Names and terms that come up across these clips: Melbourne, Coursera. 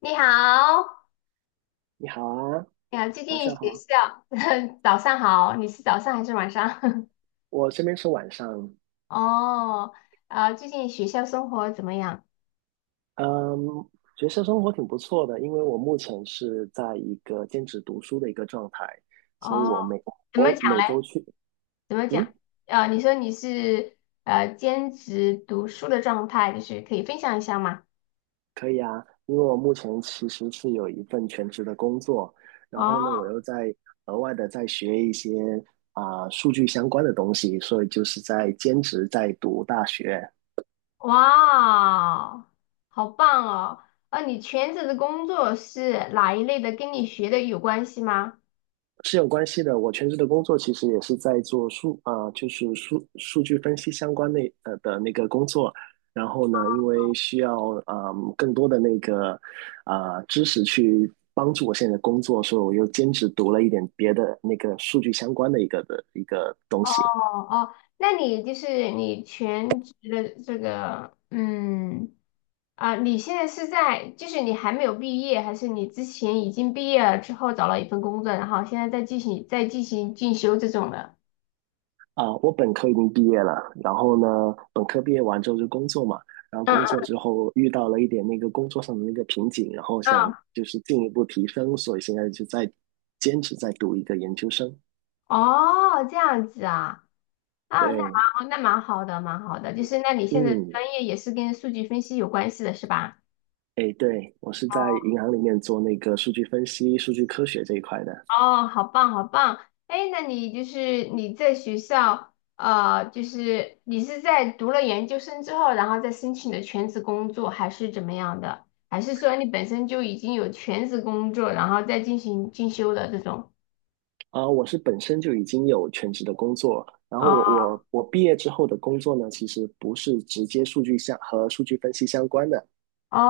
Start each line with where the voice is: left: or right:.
left: 你好，
right: 你好啊，
left: 你好，最
right: 晚
left: 近
right: 上
left: 学
right: 好。
left: 校，早上好，你是早上还是晚上？
right: 我这边是晚上，
left: 哦，啊，最近学校生活怎么样？
right: 嗯，学校生活挺不错的，因为我目前是在一个兼职读书的一个状态，所以
left: 哦，
right: 我每
left: 怎么
right: 我
left: 讲
right: 每
left: 嘞？
right: 周去。
left: 怎么讲？
right: 嗯，
left: 啊，你说你是兼职读书的状态，就是可以分享一下吗？
right: 可以啊，因为我目前其实是有一份全职的工作，然后呢，
left: 哦，
right: 我又在额外的在学一些数据相关的东西，所以就是在兼职在读大学。
left: 哇，好棒哦！啊，你全职的工作是哪一类的？跟你学的有关系吗？
right: 是有关系的。我全职的工作其实也是在做数啊、就是数数据分析相关的那个工作。然后呢，因为需要更多的那个知识去帮助我现在的工作，所以我又兼职读了一点别的那个数据相关的一个东西。
left: 哦哦，那你就是你全职的这个，嗯。啊，你现在是在，就是你还没有毕业，还是你之前已经毕业了之后找了一份工作，然后现在在进行进修这种的？
right: 啊，我本科已经毕业了，然后呢，本科毕业完之后就工作嘛，然后工
left: 嗯
right: 作之后遇到了一点那个工作上的那个瓶颈，然后想
left: 嗯，
right: 就是进一步提升，所以现在就在坚持在读一个研究生。
left: 哦，这样子啊，啊，那蛮
right: 对。
left: 好，那蛮好的，蛮好的，就是那你现在
right: 嗯，
left: 专业也是跟数据分析有关系的是吧？
right: 哎，对，我是在银行里面做那个数据分析、数据科学这一块的。
left: 哦，好棒，好棒！哎，那你就是你在学校，就是你是在读了研究生之后，然后再申请的全职工作，还是怎么样的？还是说你本身就已经有全职工作，然后再进行进修的这种？
right: 我是本身就已经有全职的工作，然后我
left: 哦
right: 我我毕业之后的工作呢，其实不是直接数据相和数据分析相关的，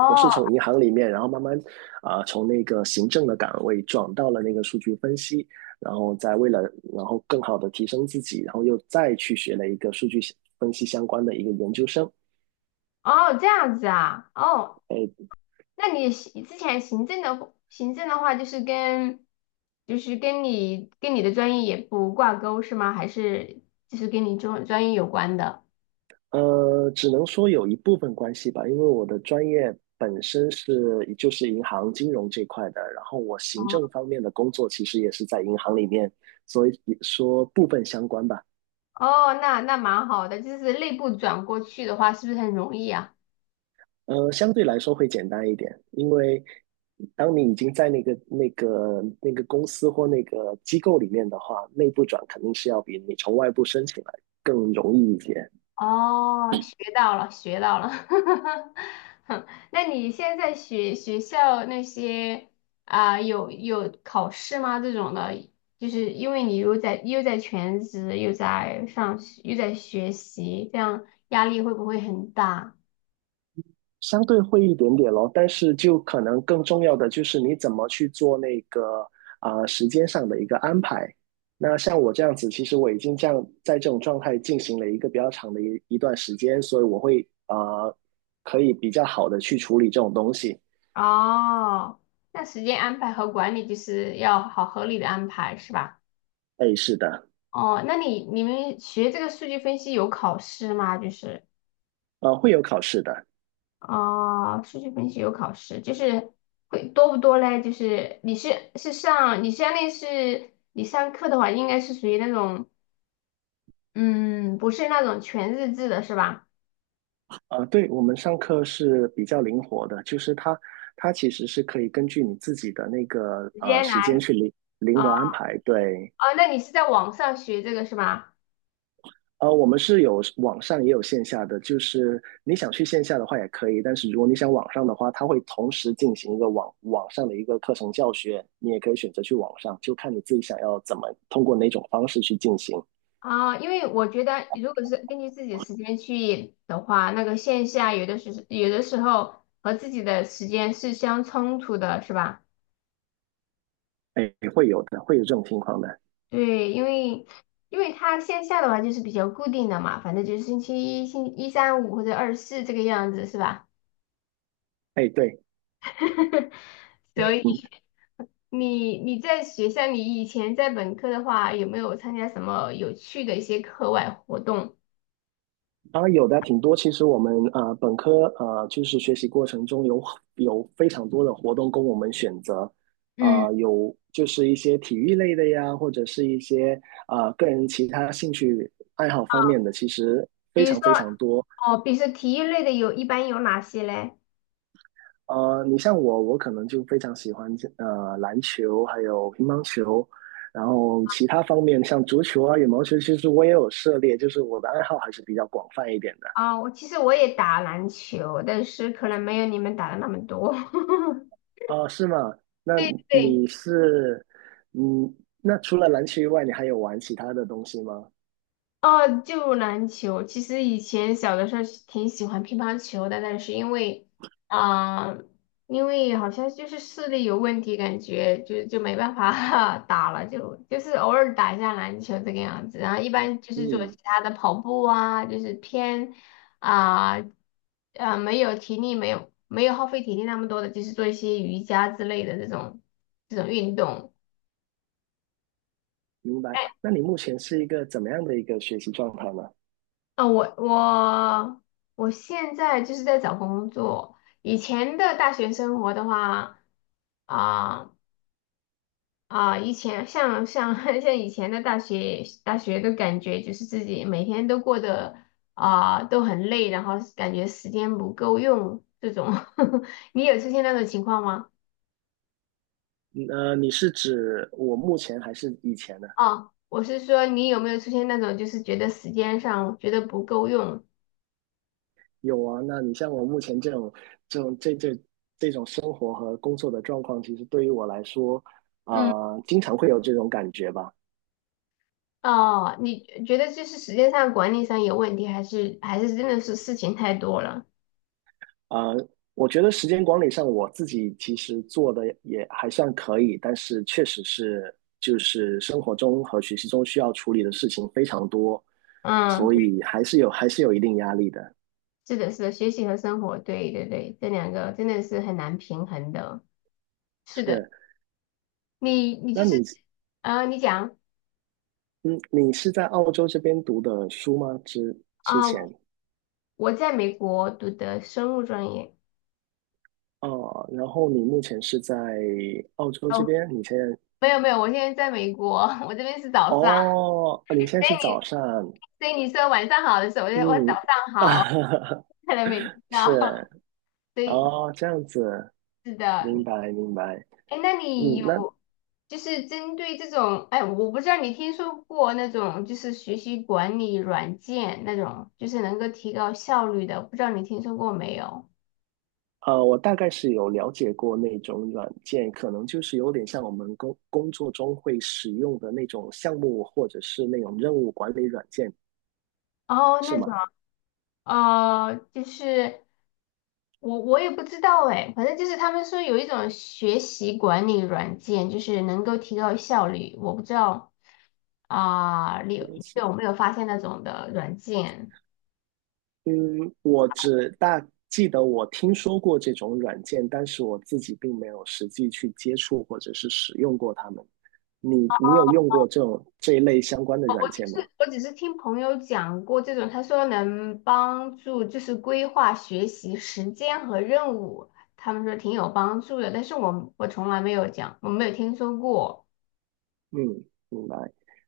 right: 我是从银行里面，然后慢慢从那个行政的岗位转到了那个数据分析，然后再为了然后更好的提升自己，然后又再去学了一个数据分析相关的一个研究生。
left: 哦，这样子啊，哦，
right: 哎，
left: 那你之前行政的话，就是跟就是跟你跟你的专业也不挂钩是吗？还是就是跟你专业有关的？
right: 只能说有一部分关系吧，因为我的专业本身是就是银行金融这块的，然后我行
left: 哦。
right: 政方面的工作其实也是在银行里面，所以说部分相关吧。
left: 哦，那蛮好的，就是内部转过去的话，是不是很容易啊？
right: 相对来说会简单一点，因为当你已经在那个公司或那个机构里面的话，内部转肯定是要比你从外部申请来更容易一些，
left: 哦，学到了，学到了。哼，那你现在学校那些有考试吗？这种的，就是因为你又在全职，又在上学，又在学习，这样压力会不会很大？
right: 相对会一点点咯。但是就可能更重要的就是你怎么去做那个时间上的一个安排。那像我这样子，其实我已经这样在这种状态进行了一个比较长的一段时间，所以我会呃可以比较好的去处理这种东西。
left: 哦，那时间安排和管理就是要好合理的安排，是吧？
right: 哎，是的。
left: 哦，那你们学这个数据分析有考试吗？就是
right: 呃，会有考试的。
left: 数据分析有考试，就是会多不多嘞？就是你相当于是你上课的话，应该是属于那种嗯，不是那种全日制的是吧？
right: 呃，对，我们上课是比较灵活的，就是它它其实是可以根据你自己的那个
left: 直接
right: 时间
left: 来
right: 去灵活安排。对。
left: 哦，那你是在网上学这个是吧？
right: 呃，我们是有网上也有线下的，就是你想去线下的话也可以，但是如果你想网上的话，它会同时进行一个网上的一个课程教学，你也可以选择去网上，就看你自己想要怎么通过哪种方式去进行。
left: 因为我觉得如果是根据自己的时间去的话，那个线下有的时候和自己的时间是相冲突的，是吧？
right: 哎，会有的，会有这种情况的。
left: 对，因为它线下的话就是比较固定的嘛，反正就是星期一、星一三五或者二四这个样子，是吧？
right: 哎，对。
left: 所
right: 嗯。
left: 以你在学校，你以前在本科的话，有没有参加什么有趣的一些课外活动？
right: 当然有的挺多。其实我们本科就是学习过程中有非常多的活动供我们选择。
left: 嗯，
right: 有就是一些体育类的呀，或者是一些个人其他兴趣爱好方面的，其实
left: 比
right: 非
left: 如说，
right: 常非常多。
left: 哦，比如说体育类的有，一般有哪些嘞？
right: 呃，你像我，我可能就非常喜欢篮球，还有乒乓球，然后其他方面像足球啊、羽毛球，其实我也有涉猎，就是我的爱好还是比较广泛一点的。
left: 其实我也打篮球，但是可能没有你们打的那么多。
right: 哦，是吗？那
left: 对对，
right: 你是，嗯，那除了篮球以外，你还有玩其他的东西吗？
left: 哦，就篮球。其实以前小的时候是挺喜欢乒乓球的，但是因为啊、因为好像就是视力有问题，感觉就没办法 打了，就是偶尔打一下篮球这个样子。然后一般就是做其
right: 嗯，
left: 他的跑步啊，就是偏啊没有体力，没有耗费体力那么多的，就是做一些瑜伽之类的这种运动。
right: 明白。
left: 哎
right: 那你目前是一个怎么样的一个学习状态呢？
left: 啊，我现在就是在找工作。以前的大学生活的话，啊、以前像 像以前的大学的感觉，就是自己每天都过得都很累，然后感觉时间不够用这种。你有出现那种情况吗？
right: 你是指我目前还是以前呢？
left: 哦，我是说你有没有出现那种就是觉得时间上觉得不够用？
right: 有啊，那你像我目前这种这种这这这种生活和工作的状况，其实对于我来说，
left: 嗯。
right: 经常会有这种感觉吧。
left: 哦，你觉得这是时间上管理上有问题，还是真的是事情太多了？
right: 啊，我觉得时间管理上我自己其实做的也还算可以，但是确实是就是生活中和学习中需要处理的事情非常多，
left: 嗯，
right: 所
left: 对，
right: 以还是有一定压力的。
left: 是的，是的，学习和生活，对对对，这两个真的是很难平衡的。是的，
right: 是，
left: 你
right: 那
left: 就是
right: 你
left: 你讲
right: 嗯，你是在澳洲这边读的书吗？之
left: 啊，
right: 前
left: 我在美国读的生物专业。
right: 哦，然后你目前是在澳洲这
left: 哦，
right: 边，你现在
left: 没有没有，我现在在美国，我这边是早上，
right: 哦，你现在是早上。
left: 所以你说晚上好的时候，我就我早
right: 嗯，
left: 上好，看来没听到。
right: 是
left: 所以
right: 哦，这样子。
left: 是的，
right: 明白，明白。
left: 哎，那你
right: 嗯，
left: 有
right: 那
left: 就是针对这种，哎，我不知道你听说过那种就是学习管理软件那种，就是能够提高效率的，不知道你听说过没有？
right: 我大概是有了解过那种软件，可能就是有点像我们工作中会使用的那种项目或者是那种任务管理软件，
left: 哦，
right: 是
left: 那种，
right: 吗？
left: 就是我也不知道哎，反正就是他们说有一种学习管理软件，就是能够提高效率，我不知道啊，你有
right: 学
left: 你
right: 习。
left: 有没有发现那种的软件？
right: 嗯，我只大记得我听说过这种软件，但是我自己并没有实际去接触或者是使用过它们。你有用过这种这一类相关的软件吗？
left: 我只是听朋友讲过这种，他说能帮助就是规划学习时间和任务，他们说挺有帮助的，但是我从来没有讲，我没有听说过。
right: 嗯，明白。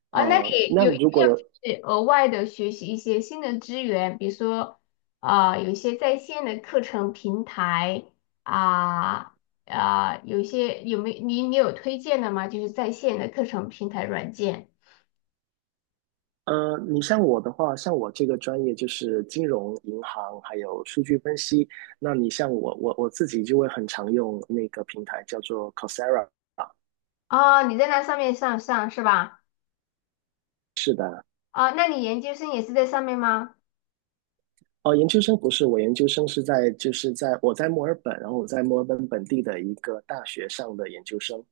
left: 啊，那你
right: 呃，那
left: 有有没
right: 如果有
left: 有就是额外的学习一些新的资源，比如说有一些在线的课程平台啊有一些有没你你有推荐的吗？就是在线的课程平台软件
right: 呃，你像我的话，像我这个专业就是金融、银行还有数据分析。那你像我，我自己就会很常用那个平台叫做 Coursera。
left: 啊，你在那上面上是吧？
right: 是的。
left: 哦，那你研究生也是在上面吗？
right: 哦，研究生不是，我研究生是在就是在我在墨尔本，然后我在墨尔本本地的一个大学上的研究生。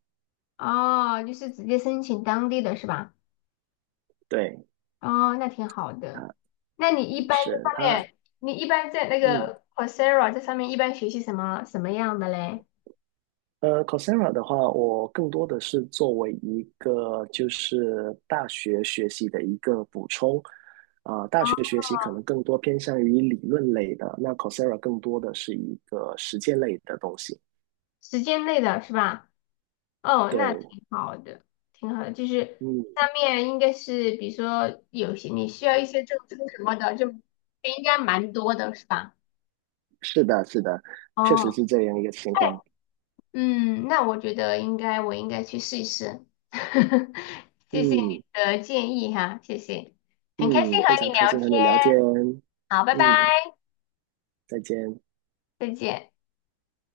left: 哦，就是直接申请当地的是吧？
right: 对，
left: 哦，那挺好的。
right: 他
left: 那你一般在
right: 是
left: 上
right: 他，
left: 面，你一般在那
right: 嗯。
left: 个 Coursera 这上面一般学习什么样的嘞？
right: 呃，Coursera 的话，我更多的是作为一个就是大学学习的一个补充。大学
left: 哦，
right: 学习可能更多偏向于理论类的，那 Coursera 更多的是一个实践类的东西。
left: 时间内的是吧？哦，那
right: 对。
left: 挺好的，挺好的。就是
right: 嗯，
left: 上面应该是，比如说有些你需要一些证书什么的，就应该蛮多的是吧？
right: 是的，是的，确实
left: 哦，
right: 是这样一个情
left: 哎。
right: 况。
left: 嗯，那我觉得应该，我应该去试一试。谢谢你
right: 嗯
left: 的建议哈，谢谢，很开
right: 嗯，
left: 心和
right: 非常
left: 你
right: 开
left: 聊
right: 心
left: 天。
right: 和你聊天。
left: 好，拜拜，
right: 嗯，再见。
left: 再见。